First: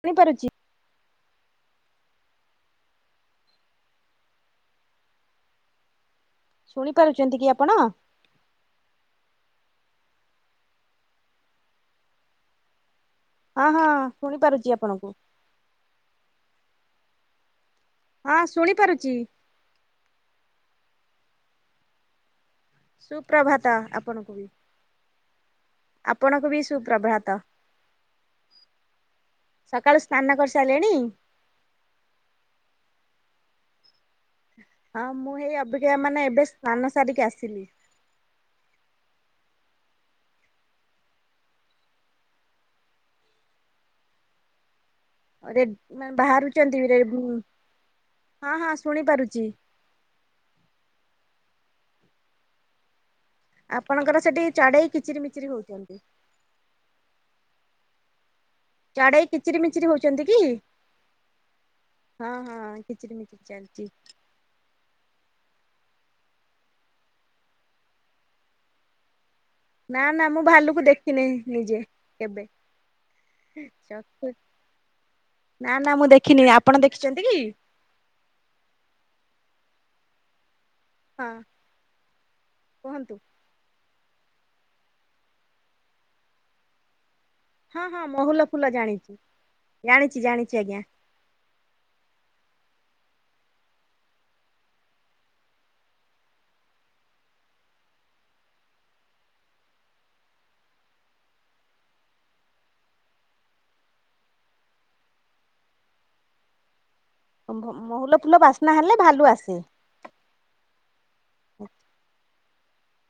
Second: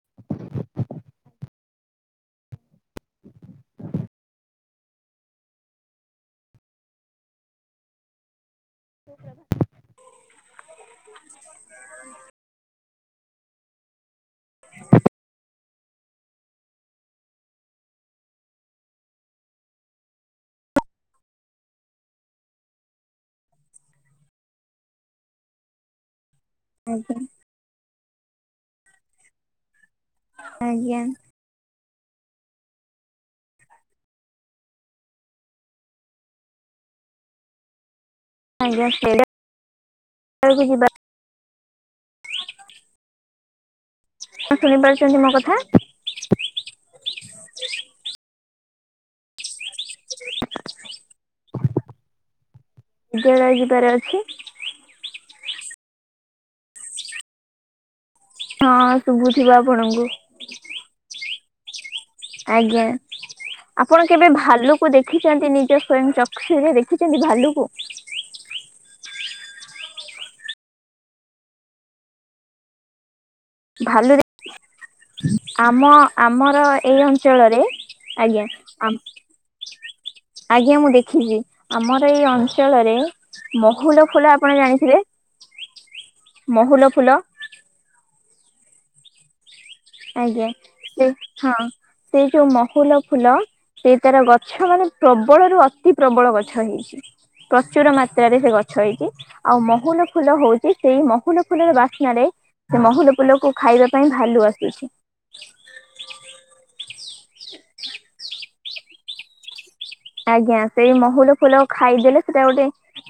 ଚିହ୍ନି ପାରୁଚି। ଶୁଣି ପାରୁଛନ୍ତି କି ଆପଣ? [unintelligible] [inaudible] ହଁ ହଁ ଶୁଣି ପାରୁଚି ଆପଣଙ୍କୁ। ହଁ ଶୁଣି ପାରୁଚି। ସୁପ୍ରଭାତ ଆପଣଙ୍କୁ। ଆପ ଆପଣଙ୍କୁ ବି ଆଜ୍ଞା ସୁପ୍ରଭାତ। ସକାଳୁ ସ୍ନାନ କରିସାରିଲେଣି? ଆଜ୍ଞା ହଁ ମୁଁ ହେଇ ଅବିକା ମାନେ ଏବେ ସ୍ନାନ ସାରିକି ଆସିଲି। ଆଜ୍ଞା। [unintelligible] [unintelligible] ଘରେ ବାହାରୁଛନ୍ତି ହଁ ହଁ ଶୁଣି ପାରୁଚି। [inaudible] ଯିବାର ଅଛି ଆପଣଙ୍କର ସେଠି ଚଢେଇ କିଚିରି ମିଚିରି ହଉଚନ୍ତି। ହଁ ଶୁଭୁଥିବ ମିଚିରି ଆପଣଙ୍କୁ। ହଉଛନ୍ତି କି? ହଁ ହଁ ଆଜ୍ଞା କିଚିରି ମିଚିରି ଚାଲିଛି ଆପଣ କେବେ ଭାଲୁକୁ ଦେଖିଛନ୍ତି ନିଜ ସ୍ଵୟଂ ଚକ୍ଷୁରେ ଦେଖିଛନ୍ତି ଭାଲୁକୁ। ନା ନା ମୁଁ ଭାଲୁକୁ ଦେଖିନି ନିଜେ କେବେ? ଭାଲୁ ଦେ [unintelligible] ନା ଆମ ନା ମୁଁ ଦେଖିନି ଆମର ଆପଣ ଏଇ ଦେଖିଛନ୍ତି କି? ଅଞ୍ଚଳରେ ଆଜ୍ଞା ଆମ୍ ଆଜ୍ଞା ମୁଁ ହଁ ଦେଖିଛି ଆମର ଏଇ ଅଞ୍ଚଳରେ କୁହନ୍ତୁ ମହୁଲ ଫୁଲ ଆପଣ ଜାଣିଥିବେ ମହୁଲ ଫୁଲ। ହଁ ହଁ ମହୁଲ ଫୁଲ ଜାଣିଚି। ଆଜ୍ଞା ସେ ହଁ ସେ ଯୋଉ ମହୁଲ ଫୁଲ ସେ ତାର ଗଛ ମାନେ ପ୍ରବଳରୁୁ ଅତି ପ୍ରବଳ ଗଛ ହେଇଛି। ପ୍ରଚୁର ମାତ୍ରାରେ ସେ ଗଛ ହେଇଛି ଆଉ ମହୁଲ ଫୁଲ ହଉଛି ସେଇ ମହୁଲ ଫୁଲର ବାସ୍ନାରେ। ସେ ମହୁଲ ଫୁଲକୁ ଖାଇବା ପାଇଁ ଭାଲୁ ଆସୁଛି। ନହେଲେ ଭାଲୁ ଆସେ। ଆଜ୍ଞା ସେଇ ମହୁଲ ଫୁଲ ଖାଇଦେଲେ ସେଟା ଗୋଟେ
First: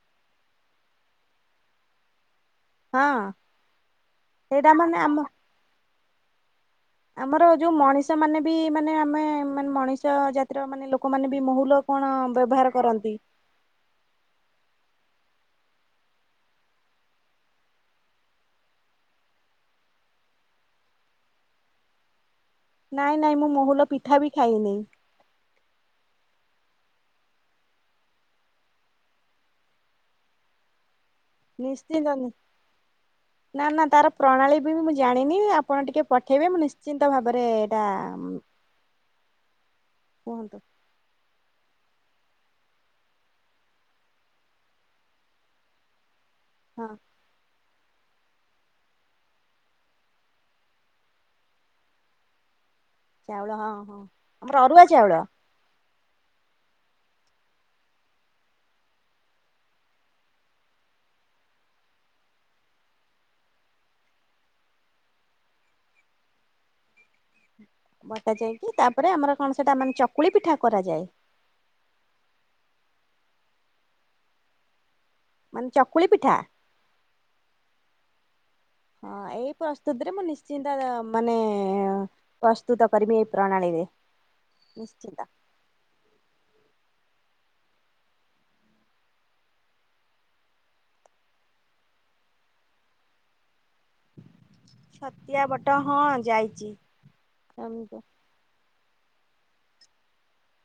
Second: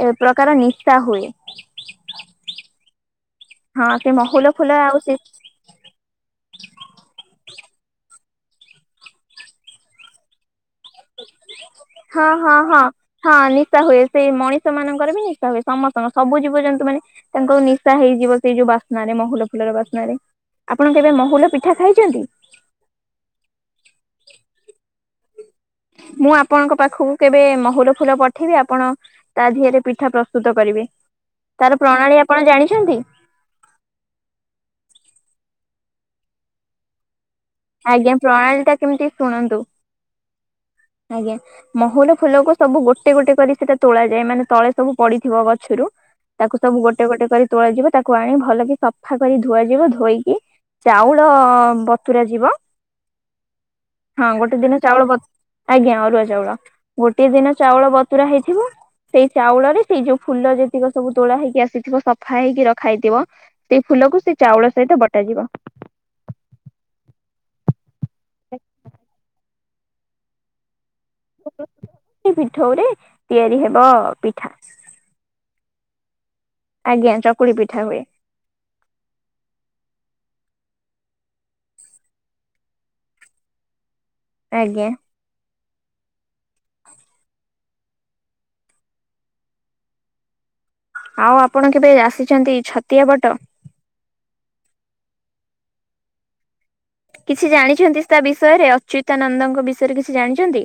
ଏ ପ୍ରକାର ନିଶା ହୁଏ। ହଁ। ହଁ ସେ ମହୁଲ ସେଇଟା ଫୁଲ ମାନେ ଆଉ ଆମ ସେ ଆମର ଯୋଉ ମଣିଷ ମାନେ ବି ମାନେ ଆମେ ମାନେ ମଣିଷ ଜା ହଁ ହଁ ବ୍ୟବହାର ହଁ କରନ୍ତି ହଁ ନିଶା ହୁଏ ସେଇ ମଣିଷ ମାନଙ୍କର ବି ହୁଏ। ସମସ୍ତଙ୍କ ସବୁ ଜୀବଜନ୍ତୁ ମାନେ ତାଙ୍କର ନିଶା ହେଇଯିବ ସେଇ ଯୋଉ ବାସ୍ନାରେ ମହୁଲ ଫୁଲର ବାସ୍ନାରେ। ଆପଣ କେବେ ମହୁଲ ପିଠା ଖାଇଛନ୍ତି? ନାଇଁ ନାଇଁ ମୁଁ ମହୁଲ ପିଠା ବି ଖାଇନେଇ। ମୁଁ ଆପଣଙ୍କ ପାଖକୁ କେବେ ମହୁଲ ଫୁଲ ପଠେଇବି ଆପଣ ତା ଦିହରେ ପିଠା ପ୍ରସ୍ତୁତ କରିବେ। ତାର ନିଶ୍ଚିନ୍ତ ପ୍ରଣାଳୀ ନି ଆପଣ ଜାଣିଛନ୍ତି? ନା ନା ତାର ପ୍ରଣାଳୀ ବି ମୁଁ ଜାଣିନି ଆପ୍ ଆପଣ ଟିକେ ପଠେଇବେ ମୁଁ ନିଶ୍ଚିନ୍ତ ଭାବ ଆଜ୍ଞା ପ୍ରଣାଳୀ ଟା କେମିତି ଶୁଣନ୍ତୁ କୁହନ୍ତୁ ଆଜ୍ଞା। ମହୁଲ ଫୁଲକୁ ସବୁ ଗୋଟେ ଗୋଟେ କରି ସେଇଟା ତୋଳାଯାଏ ମାନେ ତଳେ ସବୁ ପଡିଥିବ ଗଛରୁ ତାକୁ ସବୁ ହଁ ଗୋଟେ ଗୋଟେ କରି ତୋଳାଯିବ ତାକୁ ଆଣି ଭଲକି ସଫା କରି ଧୁଆ ଯିବ ଧୋଇକି ଚାଉଳ ବତୁରା ଯିବ। ଚାଉଳ ହଁ ହଁ ଗୋଟେ ଆମର ଦିନ ଅରୁଆ ଚାଉଳ ବ ଆଜ୍ଞା ଅ ଅରୁଆ ଚାଉଳ ଗୋଟିଏ ଦିନ ଚାଉଳ ବତୁରା ହେଇଥିବ। ସେଇ ଚାଉଳରେ ସେଇ ଯୋଉ ଫୁଲ ଯେତିକ ସବୁ ତୋଳା ହେଇକି ଆସିଥିବ ସଫା ହେଇକି ରଖା ହେଇଥିବ ସେଇ ଫୁ ଲକୁ ସେ ଚାଉଳ ସହିତ ବଟାଯିବ। ବଟା ଯାଇକି ତାପରେ ଆମର କଣ ସେଟା ମାନେ ଚକୁଳି ପିଠା କରାଯାଏ। ପିଠଉରେ ତିଆରି ହେବ ପିଠା। ମାନେ ଚକୁଳି ପିଠା। ଆଜ୍ଞା ଚକୁଳି ପିଠା ହୁଏ ହଁ ଏଇ ପ୍ରସ୍ତୁତିରେ ମୁଁ ନିଶ୍ଚି ତାର ମାନେ ପ୍ରସ୍ତୁତ କରିବି ଏଇ ପ୍ରଣାଳୀରେ। ଆଜ୍ଞା। ନିଶ୍ଚିନ୍ତ। ଆଉ ଆପଣ କେବେ ଆସିଛନ୍ତି ଛତିଆ ବଟ? ଛତିଆ ବଟ ହଁ ଯାଇଚି। କିଛି ଜାଣିଛନ୍ତି ତା ବିଷୟରେ। ଅଚ୍ୟୁତାନନ୍ଦଙ୍କ ବିଷୟରେ କିଛି ଜାଣିଚନ୍ତି।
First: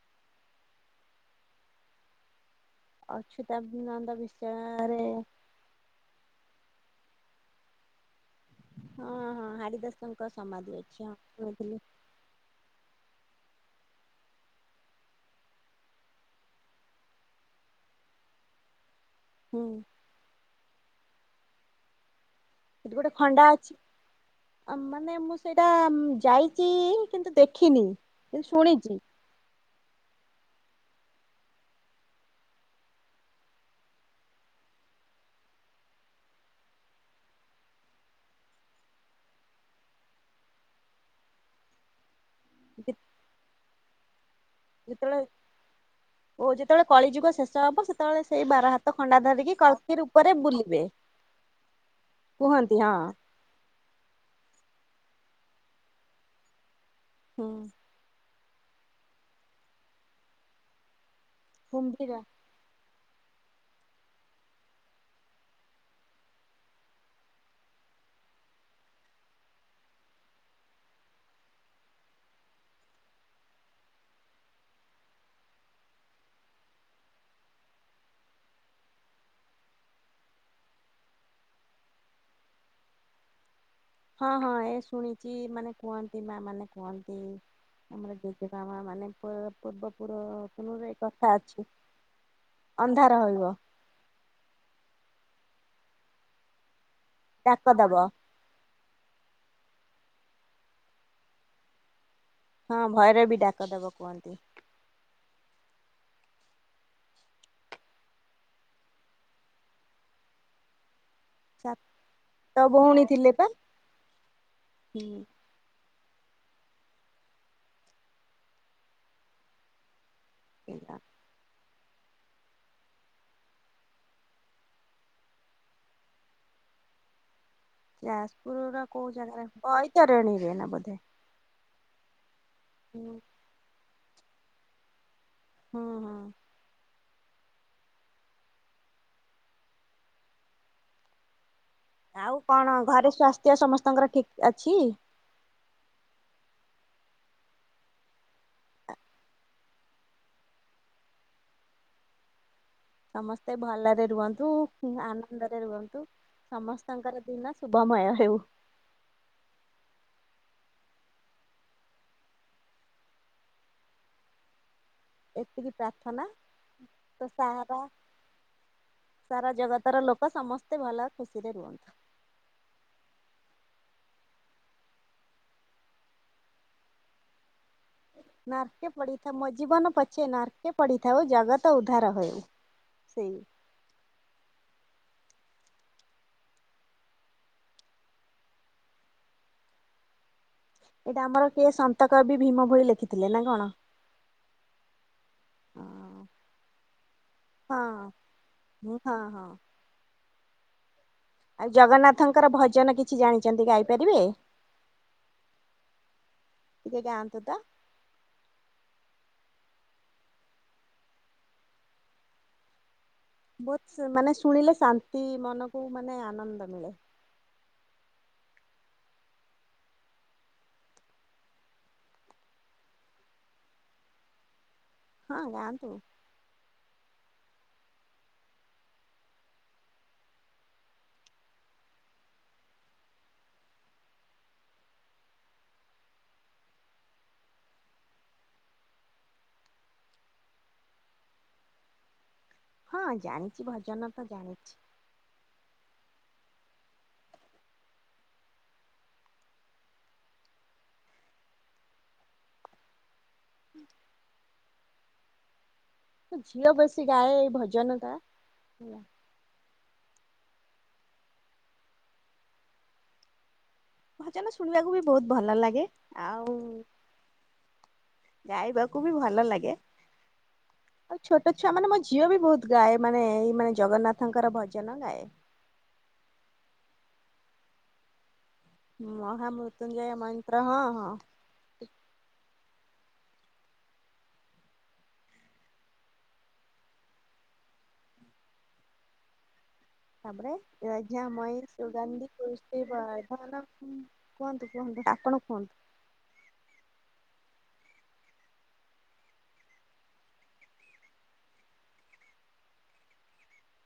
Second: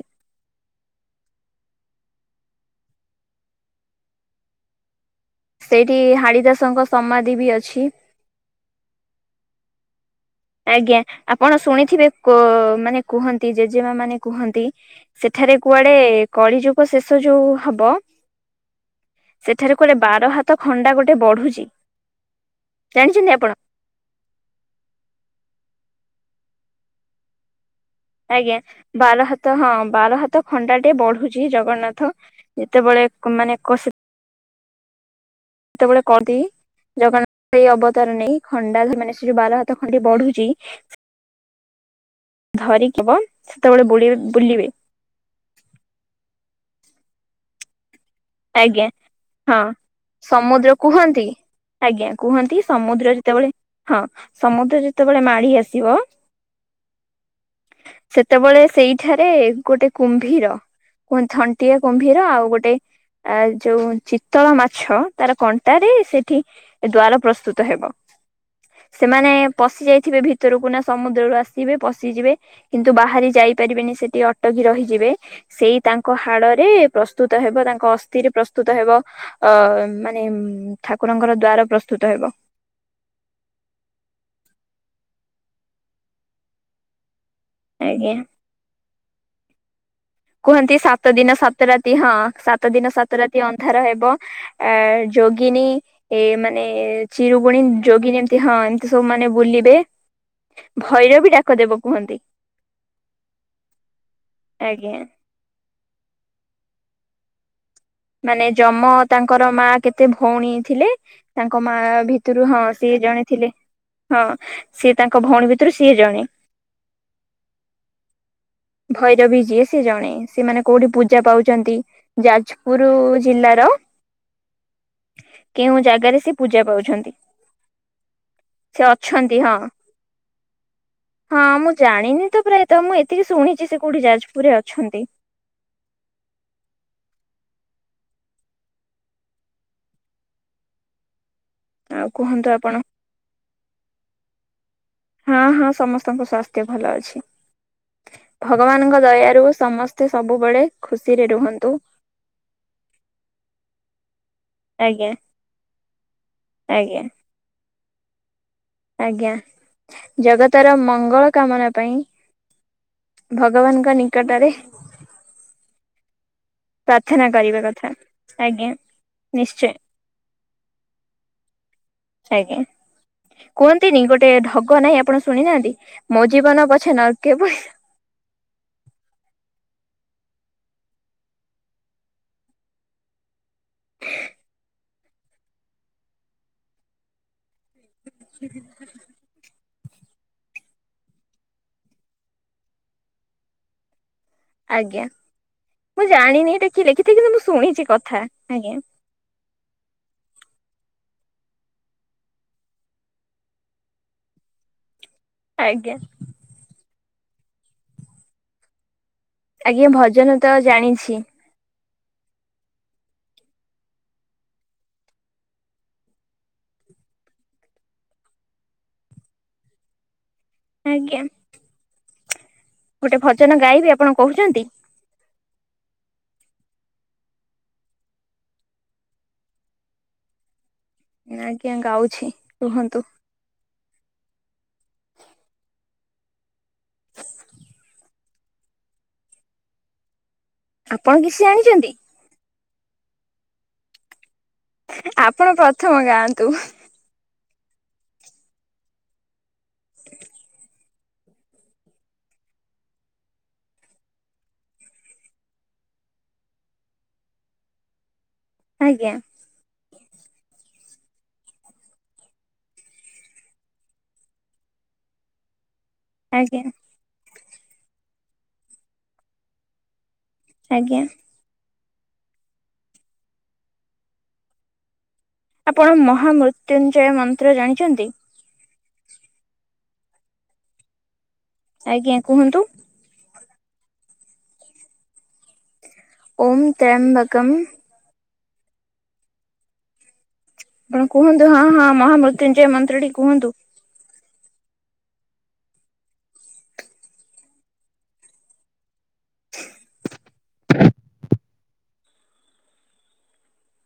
ଅଚ୍ୟୁତାନନ୍ଦ ବିଷୟରେ। ସେଇଠି ହାଡିଦାସଙ୍କ ସମାଧି ବି ଅଛି। ହଁ ହଁ ହାଡିଦାସ ଆଜ୍ଞା ଆପଣ ଶୁଣିଥିବେ କ ମାନେ କୁହ ନ୍ତି ଜେଜେମା ମାନେ କୁହନ୍ତି ସେଠାରେ କୁଆଡେ କଳି ଯୁଗ ଶେଷ ଯୋଉ ହବ। ହୁଁ ସେଠାରେ କୁଆଡେ ବାର ହାତ ଖଣ୍ଡା ଗୋଟେ ବଢୁଛି। ସେଠି ଗୋଟେ ଜାଣିଛନ୍ତି ଖଣ୍ଡା ଆପଣ? ଅଛି ଆ ମାନେ ମୁ ସେଇଟା ଯାଇଛି କିନ୍ତୁ ଦେଖିନି। କିନ୍ତୁ ଆଜ୍ଞା ଶୁଣିଛି ବାର ହାତ ହଁ ବାର ହାତ ଖଣ୍ଡା ଟେ ବଢୁଛି ଜଗନ୍ନାଥ ଯେତେବେଳେ ମାନେ କ କେତେବେଳେ କହନ୍ତି? ଜଗନ୍ନାଥ ଏଇ ଅବତାର ନେଇ ଖଣ୍ଡା ଧରି ମାନେ ସେ ଯୋଉ ବାର ହାତ ଖଣ୍ଡେ ବଢୁଚି। ଧରିହବ ସେତେବେଳେ ବୁଡି ଯେତେବେଳେ ଓ ଯେତେବେଳେ କଳି ଯୁଗ ଶେଷ ହବ ସେତେ ସେତେବେଳେ ସେଇ ବାର ଆଜ୍ଞା ହାତ ଖଣ୍ଡା ଧରିକି ହଁ କଲକି ରୁପରେ ସମୁଦ୍ର ବୁଲିବେ। କୁହନ୍ତି ଆଜ୍ଞା କୁହନ୍ତି ସମୁଦ୍ର ଯେତେବେଳେ ହଁ ସମୁଦ୍ର ଯେତେ ଯେତେବେଳେ ମାଡି ଆସିବ ହୁଁ। ସେତେବେଳେ ସେଇଠାରେ ଗୋଟେ କୁମ୍ଭୀର ଥଣ୍ଟିଆ କୁମ୍ଭୀର ଆଉ ଗୋଟେ ଆ ଯୋଉ ଚିତଳ ମାଛର ତାର କଣ୍ଟାରେ ସେଠି ଦ୍ଵାର ପ୍ରସ୍ତୁତ ହେବ। ସେମାନେ ପଶି ଯାଇଥିବେ ଭିତରକୁ ନା ସମୁଦ୍ରରୁ ଆସିବେ ପଶିଯିବେ କିନ୍ତୁ ବାହାରି ଯାଇ ନେଇ ପାରିବେନି ସେଠି ଅଟକି ରହିଯିବେ ସେଇ ତାଙ୍କ ହାଡରେ ପ୍ରସ୍ତୁତ ହେବ ତାଙ୍କ ଅସ୍ଥି ସେଥିରେ ପ୍ରସ୍ତୁତ ହେବ ଅ ମାନେ ଠାକୁରଙ୍କର ଦ୍ଵାର ପ୍ରସ୍ତୁତ ହେବ। ହଁ ହଁ ଏ ଶୁଣିଛି ମାନେ କୁହନ୍ତି ମା ମାନେ କୁହନ୍ତି। ଆଜ୍ଞା। ଆମର [unintelligible] ମାନେ ପୂର୍ବ [inaudible] କୁହନ୍ତି ଏ ସାତ କଥା ଦିନ ସାତ ଅଛି। ରାତି ହଁ ସାତ ଦିନ ଅନ୍ଧାର ସାତ ରାତି ହୋଇବ ଅନ୍ଧାର ହେବ ଏ ଯୋ ଗିନି ଏ ମାନେ ଚିରୁଗୁଣି ଡାକ ଦବ ଯୋଗିନୀ ଏମତି ହଁ ଏମତି ସବୁ ମାନେ ବୁଲି ଏ ଭୈର ବି ଡାକ ଦେବ କୁହନ୍ତି। ହଁ ଭୟିର ବି ଡାକ ଦବ କୁହନ୍ତି। ଆଜ୍ଞା। ମାନେ ଜମ ତାଙ୍କର ମା କେତେ ଭଉଣୀ ଥିଲେ? ତାଙ୍କ ମା ସାତ ଭିତରୁ ହଁ ସିଏ ଭଉଣୀ ଜଣେ ପା ଥିଲେ ହଁ ସିଏ ହୁଁ। ତାଙ୍କ ଭଉଣୀ ଭିତରୁ ସିଏ ଜଣେ। ଭୈରବୀ ଯିଏ ସିଏ ଜଣେ। ସେମାନେ କୋଉଠି ପୂଜା ପାଉଛନ୍ତି ଯାଜପୁର ଜିଲ୍ଲାର କେଉଁ ଜାଗାରେ ସେ ପୂଜା ପାଉଛନ୍ତି? ଯାଜପୁର ସେ ନା କୋଉ ଅଛନ୍ତି ଜାଗାରେ? ହଁ ବୈତରଣୀରେ ବୋଧେ। ହଁ ମୁଁ ଜାଣିନି ତ ପ୍ରାୟତଃ ମୁଁ ହୁଁ ଏତିକି ଶୁଣିଛି ସେ କୋଉଠି ଯାଜପୁରରେ ଅଛନ୍ତି। ହଁ ହଁ। ଆଉ କୁହନ୍ତୁ ଆପଣ କଣ ଘରେ ସ୍ୱାସ୍ଥ୍ୟ ସମସ୍ତଙ୍କର ଠିକ ଅଛି? ହଁ ହଁ ସମସ୍ତଙ୍କ ସ୍ୱାସ୍ଥ୍ୟ ଭଲ ଅଛି। ଭଗବାନଙ୍କ ଦୟାରୁ ସମସ୍ତେ ସବୁବେଳେ ଖୁସିରେ ରୁହନ୍ତୁ। ସମସ୍ତେ ଭଲରେ ରୁହନ୍ତୁ ଆଜ୍ଞା ଆନନ୍ଦରେ ରୁହନ୍ତୁ ଆଜ୍ଞା ସମସ୍ତଙ୍କର ଦିନ ଶୁଭ ମୟ ହେଉ। ଆଜ୍ଞା ଜଗତର ମଙ୍ଗଳ କାମନା ପାଇଁ ଭଗବାନଙ୍କ ନିକଟରେ ଏତିକି ପ୍ରାର୍ଥନା ପ୍ରାର୍ଥନା ତ କରିବା ସାରା କଥା। ଆଜ୍ଞା ସାରା ନିଶ୍ଚୟ ଜଗତ ର ଲୋକ ସମସ୍ତେ ଭଲ ଖୁସିରେ ରୁହନ୍ତୁ। ଆଜ୍ଞା। କୁହନ୍ତିନି ଗୋଟେ ଢଗ ନାହିଁ ଆପଣ ଶୁଣି ନାହାନ୍ତି ମୋ ଜୀବନ ପଛେ ନର୍କେ ପଡ଼ିଥାଉ। ନର୍କେ ପଡ଼ିଥାଉ ମୋ ଜିବନ ପଛେ ନର୍କେ ପଡ଼ିଥାଉ ଜଗତ ଉଧାର ହେଉ। ସେଇ। [inaudible] [inaudible] ଏଇଟା ଆମର କିଏ ସନ୍ତ କବି ଭୀମ ଭୋଇ ଲେଖିଥିଲେ ନା କଣ? ଆଜ୍ଞା, ମୁଁ ଜାଣିନି ଏଇଟା କିଏ ଲେଖିଥିଲେ କିନ୍ତୁ ମୁଁ ଶୁଣିଚି ହଁ କଥା ଆଜ୍ଞା ହଁ ହଁ! ଆଉ ଜଗନ୍ନାଥଙ୍କର ଭଜନ କିଛି ଜାଣିଚନ୍ତି ଗାଇପାରିବେ? ଆଜ୍ଞା! ଟିକେ ଗାଆନ୍ତୁ ତ ଆଜ୍ଞା ଭଜନ ତ ଜାଣିଛି। ବହୁତ, ସ୍ ମାନେ ଶୁଣିଲେ ଶାନ୍ତି ମନକୁ ମାନେ ଆନନ୍ଦ ମିଳେ। ଆଜ୍ଞା! ଗୋଟେ ଭଜନ ଗାଇବେ ଆପଣ କହୁଚନ୍ତି। ହଁ ଗାଆନ୍ତୁ। ଆଜ୍ଞା ଗାଉଛି କୁହନ୍ତୁ। ଆପଣ କିଛି ଜାଣିଛନ୍ତି। ହଁ ଜାଣିଚି ଭଜନ ତ ଜାଣେ ଆପଣ ପ୍ରଥମ ଗାଆନ୍ତୁ। ଝିଅ ବେସି ଗାଏ ଏଇ ଭଜନ ଟା। ଆଜ୍ଞା ଭଜନ ଶୁଣିବାକୁ ବି ବହୁତ ଭଲ ଲାଗେ ଆଉ ଆଜ୍ଞା ଗାଇବାକୁ ବି ଭଲ ଲାଗେ। ଆଜ୍ଞା ତାମାନେ ମୋ ଝିଅ ବି ବହୁତ ଗାଏ ମାନେ ଏଇ ମାନେ ଜଗନ୍ନାଥଙ୍କର ଭଜନ ଗାଏ। ଆପଣ ମହାମୃତ୍ୟୁଞ୍ଜୟ ମନ୍ତ୍ର ଜାଣିଛନ୍ତି। ମହା ମୃତ୍ୟୁଞୟ ମନ୍ତ୍ର ହଁ ହଁ। ଆଜ୍ଞା କୁହନ୍ତୁ। ଓମ୍ ତ୍ରୟଂବକମ୍ ତାପରେ ଆପଣ କୁହନ୍ତୁ ୟଜାମୟୀ ହଁ ହଁ ସୁଗନ୍ଧି ମହାମୃତ୍ୟୁଞ୍ଜୟ ପୂର୍ଷ୍ଟି ମନ୍ତ୍ରଟି କୁହନ୍ତୁ ବର୍ଦ୍ଧନଗ କୁହନ୍ତୁ କୁହନ୍ତୁ ଆପଣ କୁହନ୍ତୁ।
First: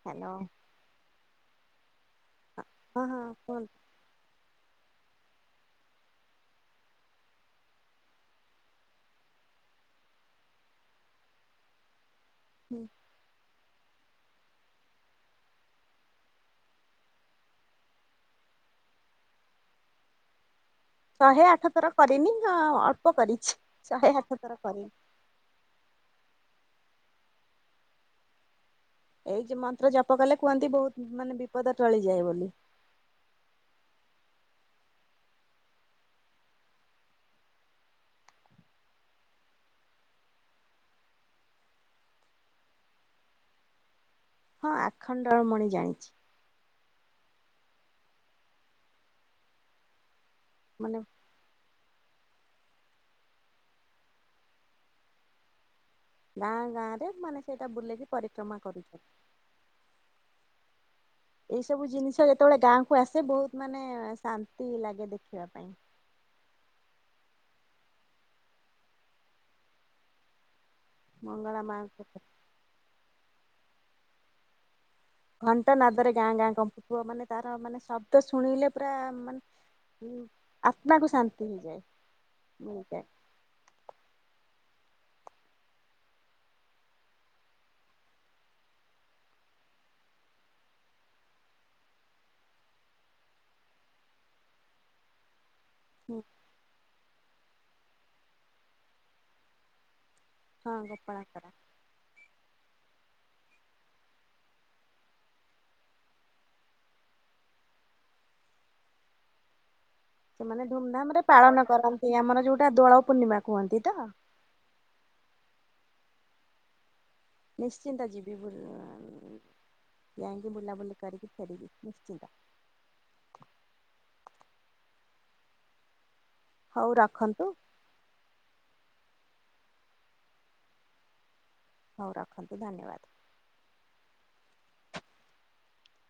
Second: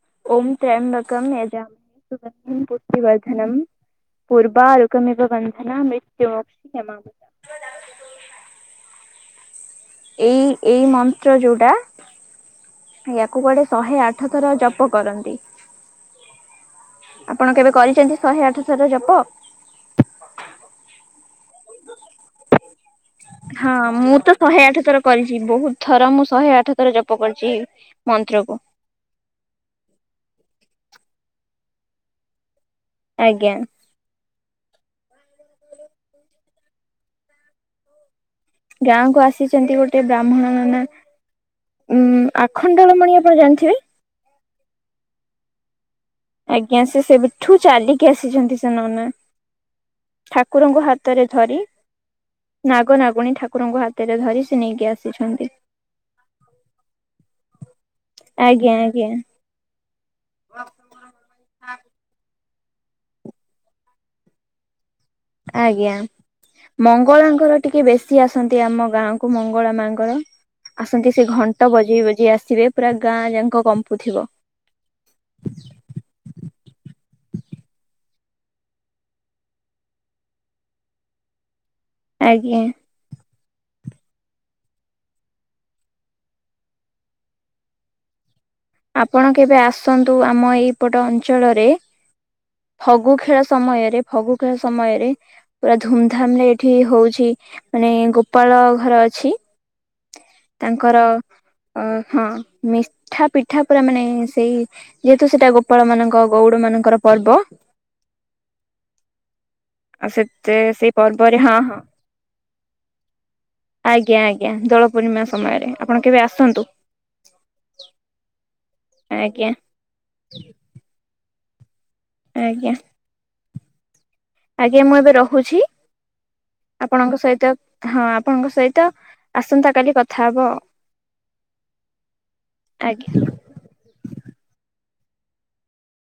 ହ୍ୟାଲୋ ଓମ୍ ତ୍ର୍ୟମ୍ବକମ୍ ୟଜାମହେ ସୁଗନ୍ଧି ହଁ ହଁ ପୃଷ୍ଟିବର୍ଦ୍ଧନଙ୍ଗ୍ କୁହନ୍ତୁ। ପୂର୍ବାରୁ କମେବ ବନ୍ଧନା ମୃତ୍ୟୁ ମୋକ୍ଷ ମାଙ୍ଗ ଏଇ ଏଇ ମନ୍ତ୍ର ଯୋଉଟା ୟାକୁ କୁଆଡେ ଶହେ ଆଠ ଥର ଜପ କରନ୍ତି। ଆପଣ କେବେ କରିଛନ୍ତି ଶହେ ଆଠ ଥର ଜପ। ଶହେ ଆଠ ଥର କରିନି ହଁ ଅଳ୍ପ କରିଛି। ହଁ ଶହେ ମୁଁ ଆଠ ତ ଶହେ ଆଠ କରିନି ଥର କରିଛି ବହୁତ ଥର ମୁ ମୁଁ ଶହେ ଆଠ ଥର ଜପ କରିଛି ମନ୍ତ୍ର କୁ। ଏଇ ଯେ ମନ୍ତ୍ର ଜପ କଲେ କୁହନ୍ତି ବହୁତ ମାନେ ବିପଦ ଟଳିଯାଏ ବୋଲି। ଆଜ୍ଞା ଗାଁ କୁ ଆସିଛନ୍ତି ଗୋଟେ ବ୍ରାହ୍ମଣ ନନା। ଉଁ ଆଖଣ୍ଡଳମଣି ଆପଣ ଜାଣିଥିବେ। ହଁ ଆଖଣ୍ଡଳମଣି ଜାଣିଚି। ଆଜ୍ଞା ସେ ସେବେଠୁ ଚାଲିକି ଆସିଛନ୍ତି ସେମାନେ। ଠାକୁରଙ୍କୁ ମାନେ ହାତରେ ଧରି ନାଗ ନାଗୁଣୀ ଠାକୁରଙ୍କୁ ହାତରେ ଧରି ସେ ନେଇକି ଆସିଛନ୍ତି। ଗାଁ ଗାଁ ରେ ମାନେ ସେଇଟା ବୁଲେଇିକି ପରିକ୍ରମା ଆଜ୍ଞା କରୁଛ ଆଜ୍ଞା ଏଇ ସବୁ ଜିନିଷ ଯେତେବେଳେ ଗାଁ କୁ ଆସେ ବହୁତ ମାନେ ଶାନ୍ତି ଲାଗେ। ଦେଖିବା ପାଇଁ। ଆଜ୍ଞା ମଙ୍ଗଳାଙ୍କର ଟିକେ ବେଶୀ ଆସନ୍ତି ଆମ ଗାଁକୁ ମଙ୍ଗଳା ମାଙ୍କର ଆସନ୍ତି ସେ ମଙ୍ଗଳା ଘଣ୍ଟ ବଜେଇ ମାଙ୍କ ବଜେଇ ଆସିବେ ପୁରା ଗାଁ ଯାଙ୍କ କମ୍ପୁଥିବ। ଘଣ୍ଟ ନାଦରେ ଗାଁ ଗାଁ କମ୍ପିବ ମାନେ ତାର ମାନେ ଶବ୍ଦ ଶୁଣିଲେ ପୁରା ମାନେ ହୁଁ ଆତ୍ମା କୁ ଶାନ୍ତି ହେଇଯାଏ ଆଜ୍ଞା। ମିଳିଯାଏ। ଆପଣ କେବେ ଆସନ୍ତୁ ଆମ ଏଇପଟ ଅଞ୍ଚଳରେ ଫଗୁ ଖେଳ ସମୟରେ ଫଗୁ ଖେଳ ସମୟରେ ପୁରା ହୁଁ ଧୁମଧାମ ରେ ଏଠି ହଉଛି। ଛି ମାନେ ଗୋପାଳ ଘର ଅଛି। ହଁ ତାଙ୍କର ଗୋପାଳଙ୍କର। ଅ ହଁ ମି ଠା ପିଠା ପରା ମାନେ ସେଇ ଯେହେତୁ ସେଇଟା ଗୋପାଳ ମାନଙ୍କ ଗଉଡ ମାନଙ୍କର ପର୍ବ। ଆଉ ସେତ ସେମାନେ ସେଇ ଧୁମଧାମ ରେ ପର୍ବରେ ହଁ ପାଳନ ହଁ, କରନ୍ତି ଆମର ଯୋଉଟା ଦୋଳ ପୂର୍ଣ୍ଣିମା କୁହନ୍ତି ତ। ଆଜ୍ଞା ଆଜ୍ଞା। ଦୋଳ ପୂର୍ଣ୍ଣିମା ସମୟରେ ଆପଣ କେବେ ଆସନ୍ତୁ। ଉ-ଉ-ଉ ଆଜ୍ଞା ଯାଇଗୀ ବୁଲା ବୁଲି କରିକି ଫେରିବି ନିଶ୍ଚିନ୍ତ। ଆଜ୍ଞା ଆଜ୍ଞା ମୁଁ ଏବେ ରହୁଛି। ହଉ ଆପଣଙ୍କ ରଖନ୍ତୁ ସହିତ ହଁ ଆପଣଙ୍କ ସହିତ ଆସନ୍ତା କାଲି କଥା ହବ। ହଉ ରଖନ୍ତୁ ଆଜ୍ଞା ଧନ୍ୟବାଦ।